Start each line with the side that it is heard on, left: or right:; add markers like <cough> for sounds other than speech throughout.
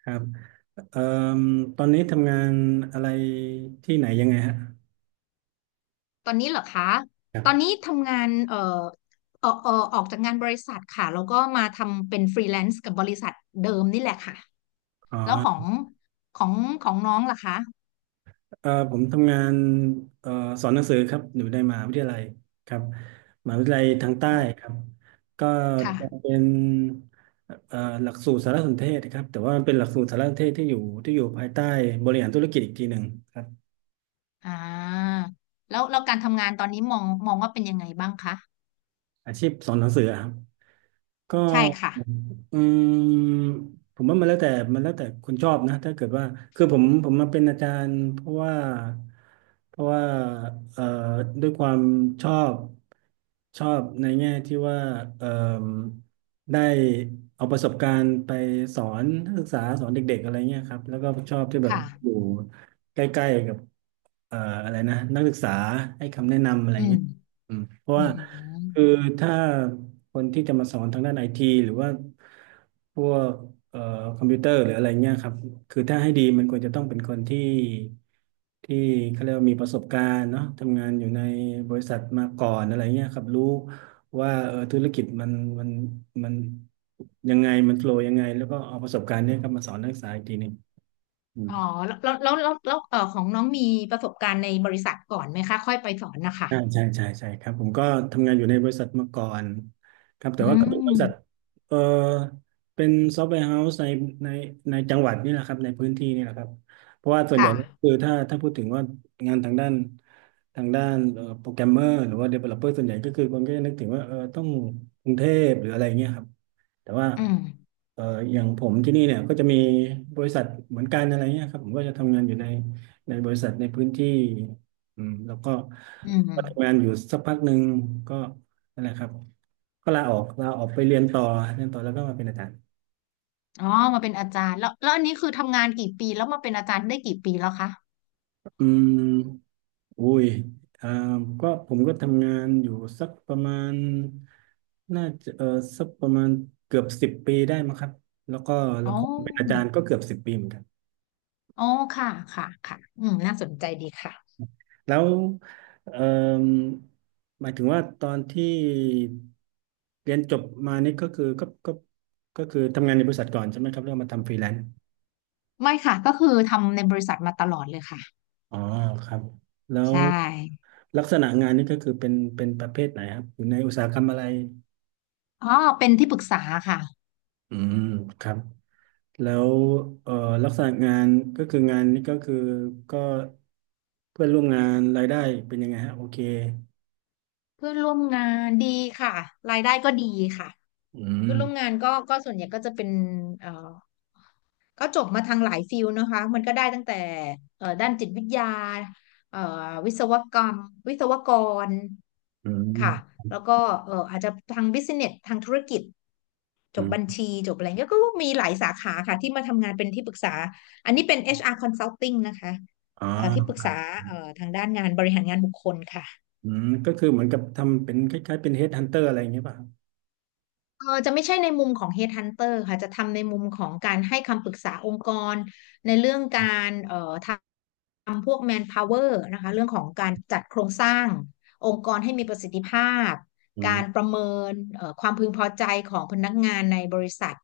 right: ครับเอ่อตอนนี้ทำงานอะไรที่ไหนยังไงฮะ
left: ตอนนี้เหรอคะ
right: ครั
left: ตอน
right: บ
left: นี้ทำงานออกจากงานบริษัทค่ะแล้วก็มาทำเป็นฟรีแลนซ์กับบริษัทเดิมนี่แหละค่ะ
right: อ๋
left: แล้ว
right: อ
left: ของของน้องล่ะคะ
right: ผมทำงานเอ่อสอนหนังสือครับอยู่ในมหาวิทยาลัยครับมหาวิทยาลัยทางใต้ครับก็จะ
left: ค่ะ
right: เป็นเอ่อหลักสูตรสารสนเทศครับแต่ว่ามันเป็นหลักสูตรสารสนเทศที่อยู่ภายใต้บริหารธุรกิจอีกทีหนึ่งครับ
left: อ่าแล้วการทำงานตอนนี้มองว่าเป็นยังไงบ้างคะ
right: อาชีพสอนหนังสือครับ ก็
left: ใช่ค่ะ
right: อืมผมว่ามันแล้วแต่คนชอบนะถ้าเกิดว่าคือผมมาเป็นอาจารย์เพราะว่าเพราะว่าเอ่อด้วยความชอบชอบในแง่ที่ว่าเอ่อได้เอาประสบการณ์ไปสอนนักศึกษาสอนเด็กๆอะไรเงี้ยครับแล้วก็ชอบที่แบบ
left: ค่ะ
right: อยู่ใกล้ๆกับเอ่ออะไรนะนักศึกษาให้คำแนะนำอะไร
left: อืม
right: เงี้ย อืมเพราะ
left: อื
right: ว่า
left: ม
right: คือถ้าคนที่จะมาสอนทางด้านไอทีหรือว่าพวกเอ่อคอมพิวเตอร์หรืออะไรเงี้ยครับคือถ้าให้ดีมันควรจะต้องเป็นคนที่เขาเรียกว่ามีประสบการณ์เนาะทำงานอยู่ในบริษัทมาก่อนอะไรเงี้ยครับรู้ว่าเออธุรกิจมันมันยังไงมันโฟลว์ยังไงแล้วก็เอาประสบการณ์เนี้ยครับมาสอนนักศึกษาอีกทีหนึ่งอืม
left: อ๋อแล้วของน้องมีประสบการณ์ในบริษัทก่อนไหมคะค่อยไปสอนนะคะ
right: ใช่าใช่ครับผมก็ทำงานอยู่ในบริษัทมาก่อนครับ
left: อื
right: แต่ว่าก็เป็นบริษัท
left: ม
right: เออเป็นซอฟต์แวร์เฮาส์ในในจังหวัดนี่แหละครับในพื้นที่นี่แหละครับเพราะว่าส่วนให
left: ค่ะ
right: ญ่ก็คือถ้าพูดถึงว่างานทางด้านโปรแกรมเมอร์หรือว่า Developer ส่วนใหญ่ก็คือคนก็จะนึกถึงว่าเออต้องกรุงเทพหรืออะไรเงี้ยครับ แต่ว่า
left: อืม
right: เอ่ออย่างผมที่นี่เนี่ยก็จะมีบริษัทเหมือนกันอะไรเงี้ยครับผมก็จะทำงานอยู่ในบริษัทในพื้นที่อืมแล้วก็
left: อื
right: ก็ทำงา
left: ม
right: นอยู่สักพักหนึ่งก็นั่นแหละครับก็ลาออกไปเรียนต่อเรียนต่อแล้วก็มาเป็นอาจารย์
left: อ๋อมาเป็นอาจารย์แล้วอันนี้คือทำงานกี่ปีแล้วมาเป็นอาจารย์ได้กี่ปีแล้วคะ
right: อืมอุ้ยอ่าก็ผมก็ทำงานอยู่สักประมาณน่าจะเออสักประมาณเกือบสิบปีได้มั้งครับแล้วก็
left: อ๋อ
right: เป็นอาจารย์ก็เกือบสิบปีเหมือนกัน
left: อ๋อค่ะค่ะค่ะอืมน่าสนใจดีค่ะ
right: แล้วเอ่มหมายถึงว่าตอนที่เรียนจบมานี่ก็คือก็คือทำงานในบริษัทก่อนใช่ไหมครับแล้วมาทำฟรีแลนซ์
left: ไม่ค่ะก็คือทำในบริษัทมาตลอดเลยค่ะ
right: อ๋อครับแล้ว
left: ใช่
right: ลักษณะงานนี่ก็คือเป็นประเภทไหนครับอยู่ในอุตสาหกรรมอะไร
left: อ๋อเป็นที่ปรึกษาค่ะ
right: อืมครับแล้วเอ่อลักษณะงานก็คืองานนี่ก็คือก็เพื่อนร่วมงานรายได้เป็นยังไงฮะโอเค
left: เพื่อนร่วมงานดีค่ะรายได้ก็ดีค่ะ
right: อืม
left: เพื่อนร่วมงานก็ส่วนใหญ่ก็จะเป็นเอ่อก็จบมาทางหลายฟิลนะคะมันก็ได้ตั้งแต่ด้านจิตวิทยาเอ่อวิศวกรรมวิศวกร
right: อื
left: ค่ะ
right: ม
left: แล้วก็อาจจะทางบิสเนสทางธุรกิจจบ
right: อื
left: บัญ
right: ม
left: ชีจบอะไรเงี้ยก็มีหลายสาขาค่ะที่มาทำงานเป็นที่ปรึกษา อันนี้เป็น HR Consulting นะคะ
right: อ๋
left: ที่ปรึก
right: อ
left: ษาทางด้านงานบริหารงานบุคคลค่ะ
right: อืมก็คือเหมือนกับทำเป็นคล้ายๆเป็นเฮดฮันเตอร์อะไรอย่างเงี้ยป่ะครับ
left: เออจะไม่ใช่ในมุมของ Headhunter ค่ะจะทำในมุมของการให้คำปรึกษาองค์กรในเรื่องการทำพวก manpower นะคะเรื่องของการจัดโครงสร้างองค์กรให้มีประสิทธิภาพ
right: อื
left: การป
right: ม
left: ระเมินความพึงพอใจของพนักงานในบริษัท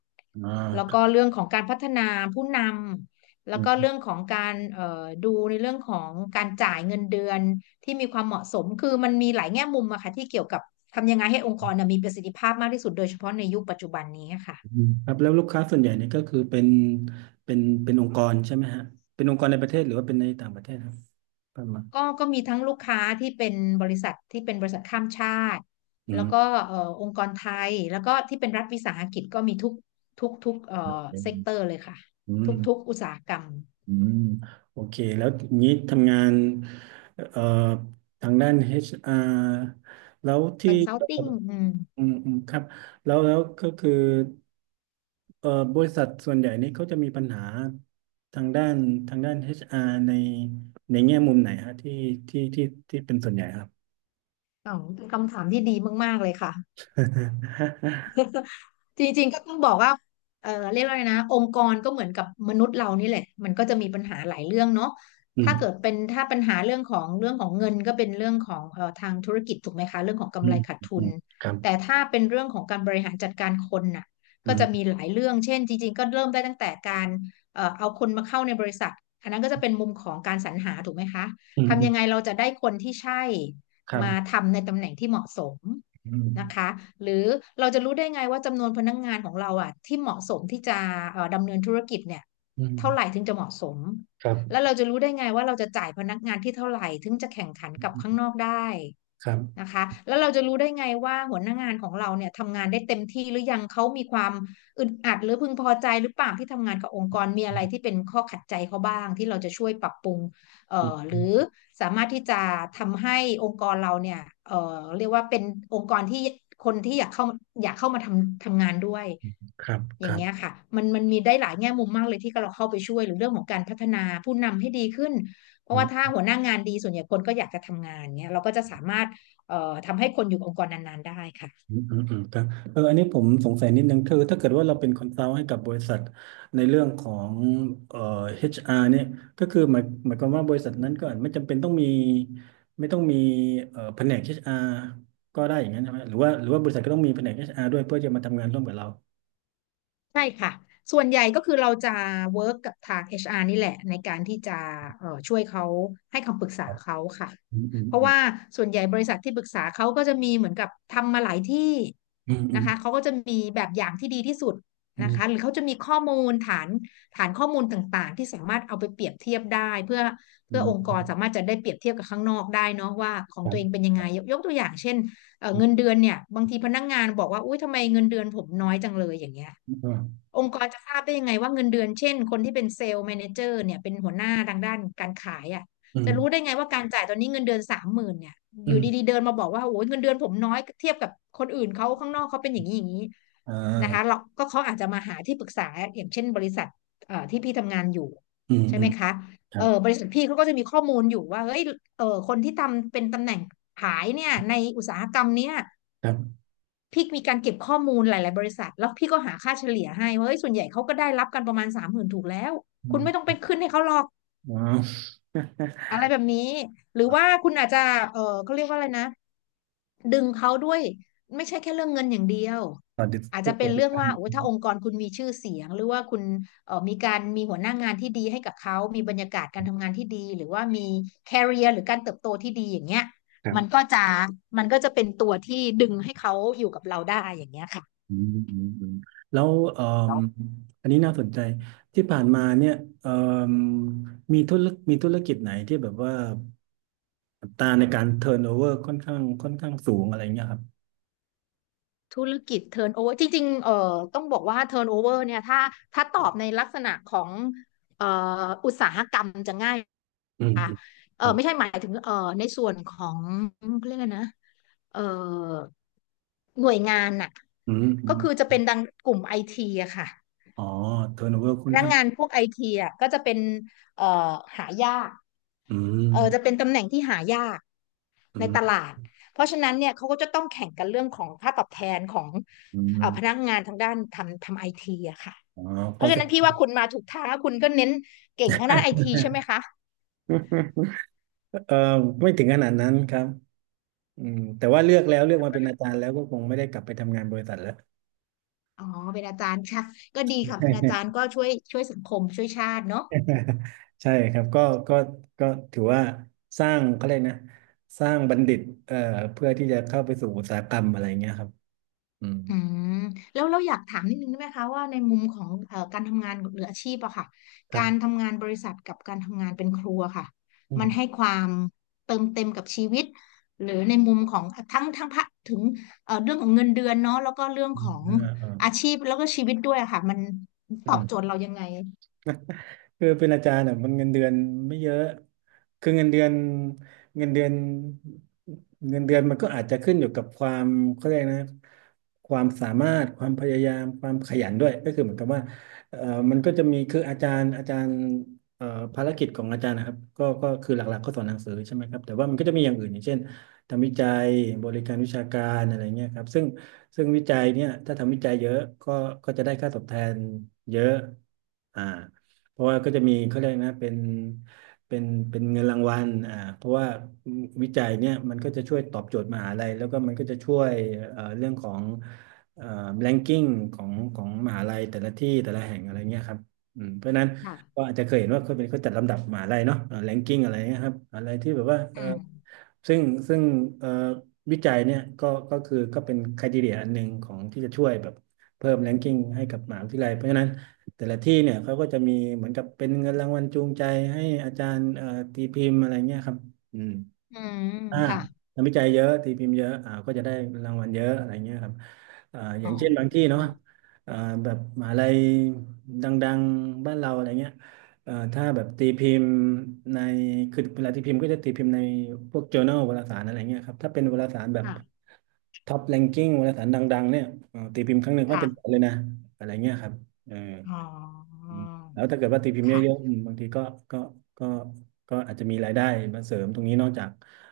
right: อ่า
left: แล้ว
right: ครั
left: ก็
right: บ
left: เรื่องของการพัฒนาผู้นำแล้
right: อื
left: วก็
right: ม
left: เรื่องของการดูในเรื่องของการจ่ายเงินเดือน ที่มีความเหมาะสมคือมันมีหลายแง่มุมอะค่ะที่เกี่ยวกับทำยังไงให้องค์กรน่ะมีประสิทธิภาพมากที่สุดโดยเฉพาะในยุคปัจจุบันนี้ค่ะ
right: ครับแล้วลูกค้าส่วนใหญ่เนี่ยก็คือเป็นเป็นองค์กรใช่ไหมฮะเป็นองค์กรในประเทศหรือว่าเป็นในต่างประเทศครับประมาณ
left: ก็มีทั้งลูกค้าที่เป็นบริษัทข้ามชาติ
right: อื
left: แล้วก็
right: ม
left: องค์กรไทยแล้วก็ที่เป็นรัฐวิสาหกิจก็มีทุกเซกเตอ
right: อ
left: ร์เลยค่ะ
right: ื
left: ทุก
right: ม
left: ทุกอุตสาหกรรม
right: อืมโอเคแล้วอย่างนี้ทำงานเอ่อทางด้าน HR แล้วที่
left: consulting อนซัลทิ n งอืม
right: อืมอืมครับแล้วก็คือ เอ่อบริษัทส่วนใหญ่นี่เขาจะมีปัญหาทางด้านHR ในในแง่มุมไหนฮะที่ที่เป็นส่วนใหญ่ครับ
left: อ๋อเป็นคำถามที่ดีมากๆเลยค่ะ จริงๆก็ต้องบอกว่าเออเรียกว่าไงนะองค์กรก็เหมือนกับมนุษย์เรานี่แหละมันก็จะมีปัญหาหลายเรื่องเนาะ
right: <laughs> อืม
left: ถ้าเกิดเป็นถ้าปัญหาเรื่องของเรื่องของเงินก็เป็นเรื่องของทางธุรกิจถูกไหมคะเรื่องของ
right: อื
left: กำไร
right: ม
left: ขาดทุ
right: อื
left: น
right: มครับ
left: แต่ถ้าเป็นเรื่องของการบริหารจัดการคนน่ะ
right: อื
left: ก็จะมี
right: ม
left: หลายเรื่องเช่นจริงๆก็เริ่มได้ตั้งแต่การเอาคนมาเข้าในบริษัทอันนั้นก็จะเป็นมุมของการสรรหาถูกไหมคะ
right: อืมอื
left: ทำ
right: ม
left: ยังไงเราจะได้คนที่ใช่
right: ครั
left: มา
right: บ
left: ทำในตำแหน่งที่เหมาะสม
right: อืม
left: นะคะหรือเราจะรู้ได้ไงว่าจำนวนพนักงานของเราอ่ะที่เหมาะสมที่จะดำเนินธุรกิจเนี่ย
right: อื
left: เท่าไหร่
right: ม
left: ถึงจะเหมาะสม
right: ครั
left: แล้ว
right: บ
left: เราจะรู้ได้ไงว่าเราจะจ่ายพนักงานที่เท่าไหร่ถึงจะแข่งขันกับข้างนอกได้
right: ครับ
left: นะคะแล้วเราจะรู้ได้ไงว่าหัวหน้างานของเราเนี่ยทำงานได้เต็มที่หรือยังเขามีความอึดอัดหรือพึงพอใจหรือเปล่าที่ทำงานกับองค์กรมีอะไรที่เป็นข้อขัดใจเขาบ้างที่เราจะช่วยปรับปรุง เอ่
right: อื
left: อห
right: ม
left: รือสามารถที่จะทำให้องค์กรเราเนี่ยเอ่อเรียกว่าเป็นองค์กรที่คนที่อยากเข้ามาทำงานด้วย
right: ครับ
left: อ
right: ค
left: ย่าง
right: รั
left: เงี้ย
right: บ
left: ค่ะมันมีได้หลายแง่มุมมากเลยที่เราเข้าไปช่วยหรือเรื่องของการพัฒนาผู้นำให้ดีขึ้นเพ
right: อื
left: ราะว่าถ้า
right: ม
left: หัวหน้างานดีส่วนใหญ่คนก็อยากจะทำงานเงี้ยเราก็จะสามารถเอ่อทำให้คนอยู่กับองค์กรนานๆได้ค่ะ
right: อืมอืมอืมครับเอออันนี้ผมสงสัยนิดนึงคือถ้าเกิดว่าเราเป็นคอนซัลท์ให้กับบริษัทในเรื่องของเอ่อ HR เนี่ยก็คือหมายความว่าบริษัทนั้นก็อาจไม่จำเป็นต้องมีไม่ต้องมีแผนก HR ก็ได้อย่างนั้นใช่ไหมหรือว่าบริษัทก็ต้องมีแผนก HR ด้วยเพื่อจะมาทำงานร่วมกับเรา
left: ใช่ค่ะส่วนใหญ่ก็คือเราจะเวิร์กกับทาง HR นี่แหละในการที่จะช่วยเขาให้คำปรึก
right: ค
left: ษา
right: รับ
left: เขาค่ะ
right: อืมอืม
left: เพราะ
right: อ
left: ว่าส่วนใหญ่บริษัทที่ปรึกษาเขาก็จะมีเหมือนกับทำมาหลายที่
right: ืมอื
left: นะ
right: ม
left: คะเขาก็จะมีแบบอย่างที่ดีที่สุด
right: อื
left: นะคะหรื
right: ม
left: อเขาจะมีข้อมูลฐานข้อมูลต่างๆที่สามารถเอาไปเปรียบเทียบได้เพื่อ
right: อื
left: เพื่อ
right: ม
left: องค์ก
right: อื
left: รสา
right: ม
left: มารถจะได้เปรียบเทียบกับข้างนอกได้เนาะว่าของ
right: ครั
left: ตัวเอง
right: บ
left: เป็นยังไงยกตัวอย่างเช่น
right: ครั
left: เงิน
right: บ
left: เดือนเนี่ยบางทีพนักงานบอกว่าอุ้ยทำไมเงินเดือนผมน้อยจังเลยอย่างเงี้ยองค์กรจะทราบได้ยังไงว่าเงินเดือนเช่นคนที่เป็นเซลล์แมเนเจอร์เนี่ยเป็นหัวหน้าทางด้านการขายอ่ะ
right: อื
left: จะรู้ได้
right: ม
left: ไงว่าการจ่ายตอนนี้เงินเดือนสามหมื่นเนี่ยอ
right: อื
left: ยู่ดี
right: ม
left: ๆเดินมาบอกว่าโอ้ยเงินเดือนผมน้อยเทียบกับคนอื่นเขาข้างนอกเขาเป็นอย่างนี้อย่างนี้
right: อ่
left: นะคะเรา
right: า
left: ก็เขาอาจจะมาหาที่ปรึกษาอย่างเช่นบริษัทที่พี่ทำงานอยู่
right: อืม
left: ใช่
right: อื
left: ไหม
right: ม
left: คะ
right: ครั
left: เอ
right: บ
left: อบริษัทพี่เขาก็จะมีข้อมูลอยู่ว่าเฮ้ยเออคนที่ทำเป็นตำแหน่งขายเนี่ยในอุตสาหกรรมเนี้ย
right: ครับ
left: พี่มีการเก็บข้อมูลหลายๆบริษัทแล้วพี่ก็หาค่าเฉลี่ยให้ว่าเฮ้ยส่วนใหญ่เขาก็ได้รับกันประมาณสามหมื่นถูกแล้วคุ
right: อื
left: ณไม่ต้อง
right: ม
left: ไปขึ้นให้เขาหรอก
right: ว้าว
left: อะไรแบบนี้หรือว่า
right: <laughs>
left: คุณอาจจะเออเขาเรียกว่าอะไรนะดึงเขาด้วยไม่ใช่แค่เรื่องเงินอย่างเดียว
right: สวัสดี
left: อาจ
right: ทุ
left: จะ
right: กค
left: เป็น
right: นอีก
left: เรื่อง
right: ครั้ง
left: ว่าโอ้ยถ้าองค์กรคุณมีชื่อเสียงหรือว่าคุณเออมีการมีหัวหน้างานที่ดีให้กับเขามีบรรยากาศการทำงานที่ดีหรือว่ามี career หรือการเติบโตที่ดีอย่างเงี้ย
right: ครั
left: มัน
right: บ
left: ก็จะมันก็จะเป็นตัวที่ดึงให้เขาอยู่กับเราได้อย่างเงี้ยค่ะ
right: อืมอืมอืมแล้วเอ่มอันนี้น่าสนใจที่ผ่านมาเนี่ยเอ่มมีธุรมีธุรกิจไหนที่แบบว่าอัตราในการเทิร์นโอเวอร์ค่อนข้างสูงอะไรเงี้ยครับ
left: ธุรกิจ turnover จริงๆต้องบอกว่า turnover เนี่ยถ้าตอบในลักษณะของเอ่ออุตสาหกรรมจะง่าย
right: อืม
left: ค่ะ
right: อืม
left: เอ
right: ค
left: อ
right: รั
left: ไม่ใช่
right: บ
left: หมายถึงในส่วนของเขาเรียกอะไรนะเอ่อหน่วยงานน่ะ
right: อืมอื
left: ก็
right: ม
left: คือจะเป็นดังกลุ่มไอทีอะค่ะ
right: อ๋อเทิร์นโอเวอร์
left: พ
right: ค่อน
left: นัก
right: ข้าง
left: งานพวกไอทีอะก็จะเป็นเอ่อหายาก
right: อื
left: เออจะเป็
right: ม
left: นตำแหน่งที่หายาก
right: อื
left: ในต
right: ม
left: ลาดเพราะฉะนั้นเนี่ยเขาก็จะต้องแข่งกันเรื่องของค่าตอบแทนของ
right: อื
left: พนัก
right: ม
left: งานทางด้านทำไอทีอะค่ะ
right: อ๋อ
left: เพ
right: ก็
left: ราะฉะ
right: จะ
left: นั้นพี่ว่าคุณมาถูกทางแล้วคุณก็เน้นเก่งทางด้านไอทีใช่ไหมคะ
right: <laughs> เออไม่ถึงขนาดนั้นครับอืมแต่ว่าเลือกแล้วเลือกมาเป็นอาจารย์แล้วก็คงไม่ได้กลับไปทำงานบริษัทแล้ว
left: อ๋อเป็นอาจารย์ค่ะก็ดีค่ะเป็นอาจารย์ก็ช่วยสังคมช่วยชาติเนาะ
right: <laughs> ใช่ครับก็ก็ก็ถือว่าสร้างเขาเรียกนะสร้างบัณฑิตเอ่อเพื่อที่จะเข้าไปสู่อุตสาหกรรมอะไรเงี้ยครับอืม
left: อืมแล้วเราอยากถามนิดนึงได้ไหมคะว่าในมุมของการทำงานหรืออาชีพอะค่ะ
right: ครั
left: การ
right: บ
left: ทำงานบริษัทกับการทำงานเป็นครัวค่ะ
right: อื
left: มันให้
right: ม
left: ความเติมเต็มกับชีวิตหรือในมุมของทั้งพะถึงเรื่องของเงินเดือนเนาะแล้วก็เรื่อง
right: อื
left: ข
right: ม
left: อง
right: อ่าอ่า
left: อาชีพแล้วก็ชีวิตด้วยอะค่ะมันตอ
right: อื
left: บโจทย์
right: ม
left: เรายังไง
right: คือเป็นอาจารย์อ่ะมันเงินเดือนไม่เยอะคือเงินเดือนเงินเดือนมันก็อาจจะขึ้นอยู่กับความเขาเรียกนะความสามารถความพยายามความขยันด้วยก็คือเหมือนกับว่าเอ่อมันก็จะมีคืออาจารย์เอ่อภารกิจของอาจารย์นะครับก็คือหลักๆก็สอนหนังสือใช่ไหมครับแต่ว่ามันก็จะมีอย่างอื่นอย่างเช่นทำวิจัยบริการวิชาการอะไรเงี้ยครับซึ่งวิจัยเนี่ยถ้าทำวิจัยเยอะก็ก็จะได้ค่าตอบแทนเยอะอ่า เพราะว่าก็จะมีเขาเรียกนะเป็นเป็นเงินรางวัลอ่าเพราะว่าวิจัยเนี่ยมันก็จะช่วยตอบโจทย์มหาลัยแล้วก็มันก็จะช่วยเรื่องของเอ่อ ranking ของของมหาลัยแต่ละที่แต่ละแห่งอะไรเงี้ยครับอืมเพราะฉะนั้น
left: ค่ะ
right: ก็อาจจะเคยเห็นว่าเขาเป็นเขาจัดลำดับมหาลัยเนาะranking อะไรเงี้ยครับอะไรที่แบบว่า
left: อืม
right: ซึ่งซึ่งเอ่อวิจัยเนี่ยก็คือก็เป็น criteria อันหนึ่งของที่จะช่วยแบบเพิ่ม ranking ให้กับมหาวิทยาลัยเพราะฉะนั้น แต่ละที่เนี่ยเขาก็จะมีเหมือนกับเป็นเงินรางวัลจูงใจให้อาจารย์ตีพิมพ์อะไรเงี้ยครับอืม
left: อืม
right: อ่า
left: ค่ะ
right: นักวิจัยเยอะตีพิมพ์เยอะอ่าก็จะได้รางวัลเยอะอะไรเงี้ยครับอ่าอ
left: อ๋
right: ย่างเช่นบางที่
left: อ
right: เนาะอ่าแบบมหาลัยดังๆบ้านเราอะไรเงี้ยถ้าแบบตีพิมพ์ในคือเวลาตีพิมพ์ก็จะตีพิมพ์ในพวก journal วารสารอะไรเงี้ยครับถ้าเป็นวารสารแบบ
left: ค่ะ
right: ท็อปแรงกิ้งวารสารดังๆเนี่ยตีพิมพ์ครั้งหนึ่งก็
left: ค่ะ
right: เป็นแสนเลยนะอะไรเงี้ยครับเออ
left: อ๋อ
right: อืมแล้วถ้าเกิดว่าตีพิมพ์เยอะๆ
left: ค่ะ
right: อืมบางทีก็ก็ก็ก็อาจจะมีรายได้มาเสริมตรงนี้นอกจาก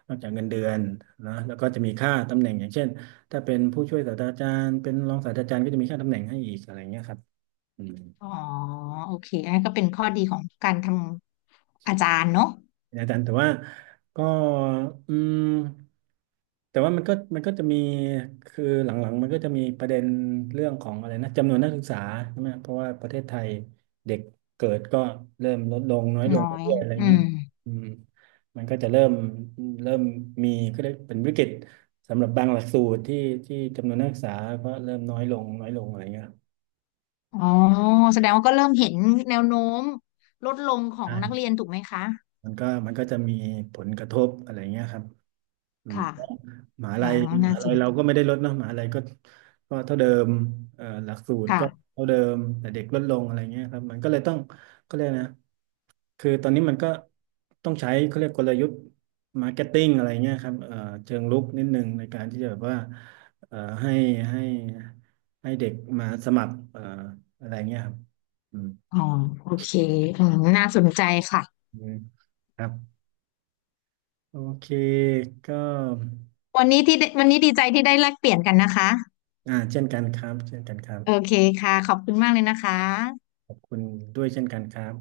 right: เงินเดือนนะแล้วก็จะมีค่าตำแหน่งอย่างเช่นถ้าเป็นผู้ช่วยศาสตราจารย์เป็นรองศาสตราจารย์ก็จะมีค่าตำแหน่งให้อีกอะไรเงี้ยครับอืม
left: อ๋อโอเคอันนั้นก็เป็นข้อดีของการทำอาจารย์เนาะ
right: อาจารย์แต่ว่าก็อืมแต่ว่ามันก็จะมีคือหลังๆมันก็จะมีประเด็นเรื่องของอะไรนะจำนวนนักศึกษาใช่ไหมเพราะว่าประเทศไทยเด็กเกิดก็เริ่มลดลงน้อยล
left: น้
right: ง
left: อย
right: เรื่อยๆอะไร
left: อื
right: เงี้ย
left: ม
right: อืมมันก็จะเริ่มเริ่มมีก็ได้เป็นวิกฤตสำหรับบางหลักสูตรที่จำนวนนักศึกษาก็เริ่มน้อยลงน้อยลงอะไรเงี้ย
left: อ๋อแสดงว่าก็เริ่มเห็นแนวโน้มลดลงของนักเรี
right: ใช่
left: ยนถูกไหมคะ
right: มันก็จะมีผลกระทบอะไรเงี้ยครับอืม
left: ค่ะ
right: มหา
left: อ๋อ
right: ลัย
left: น่าสน
right: เรา
left: ใจ
right: ก็ไม่ได้ลดเนาะมหาลัยก็ก็เท่าเดิมหลักสูตร
left: ค่ะ
right: ก็เท่าเดิมแต่เด็กลดลงอะไรเงี้ยครับมันก็เลยต้องก็เลยกนะคือตอนนี้มันก็ต้องใช้เขาเรียกกลยุทธ์มาร์เก็ตติ้งอะไรเงี้ยครับเชิงรุกนิดนึงในการที่จะแบบว่าให้ให้ให้เด็กมาสมัครอะไรเงี้ยครับอืม
left: อ๋อโอเคอืมน่าสนใจค่ะ
right: อืมครับโอเคก็
left: วันนี้ดีใจที่ได้แลกเปลี่ยนกันนะคะ
right: อ่าเช่นกันครับเช่นกันครับ
left: โอเคค่ะขอบคุณมากเลยนะคะ
right: ขอบคุณด้วยเช่นกันครับ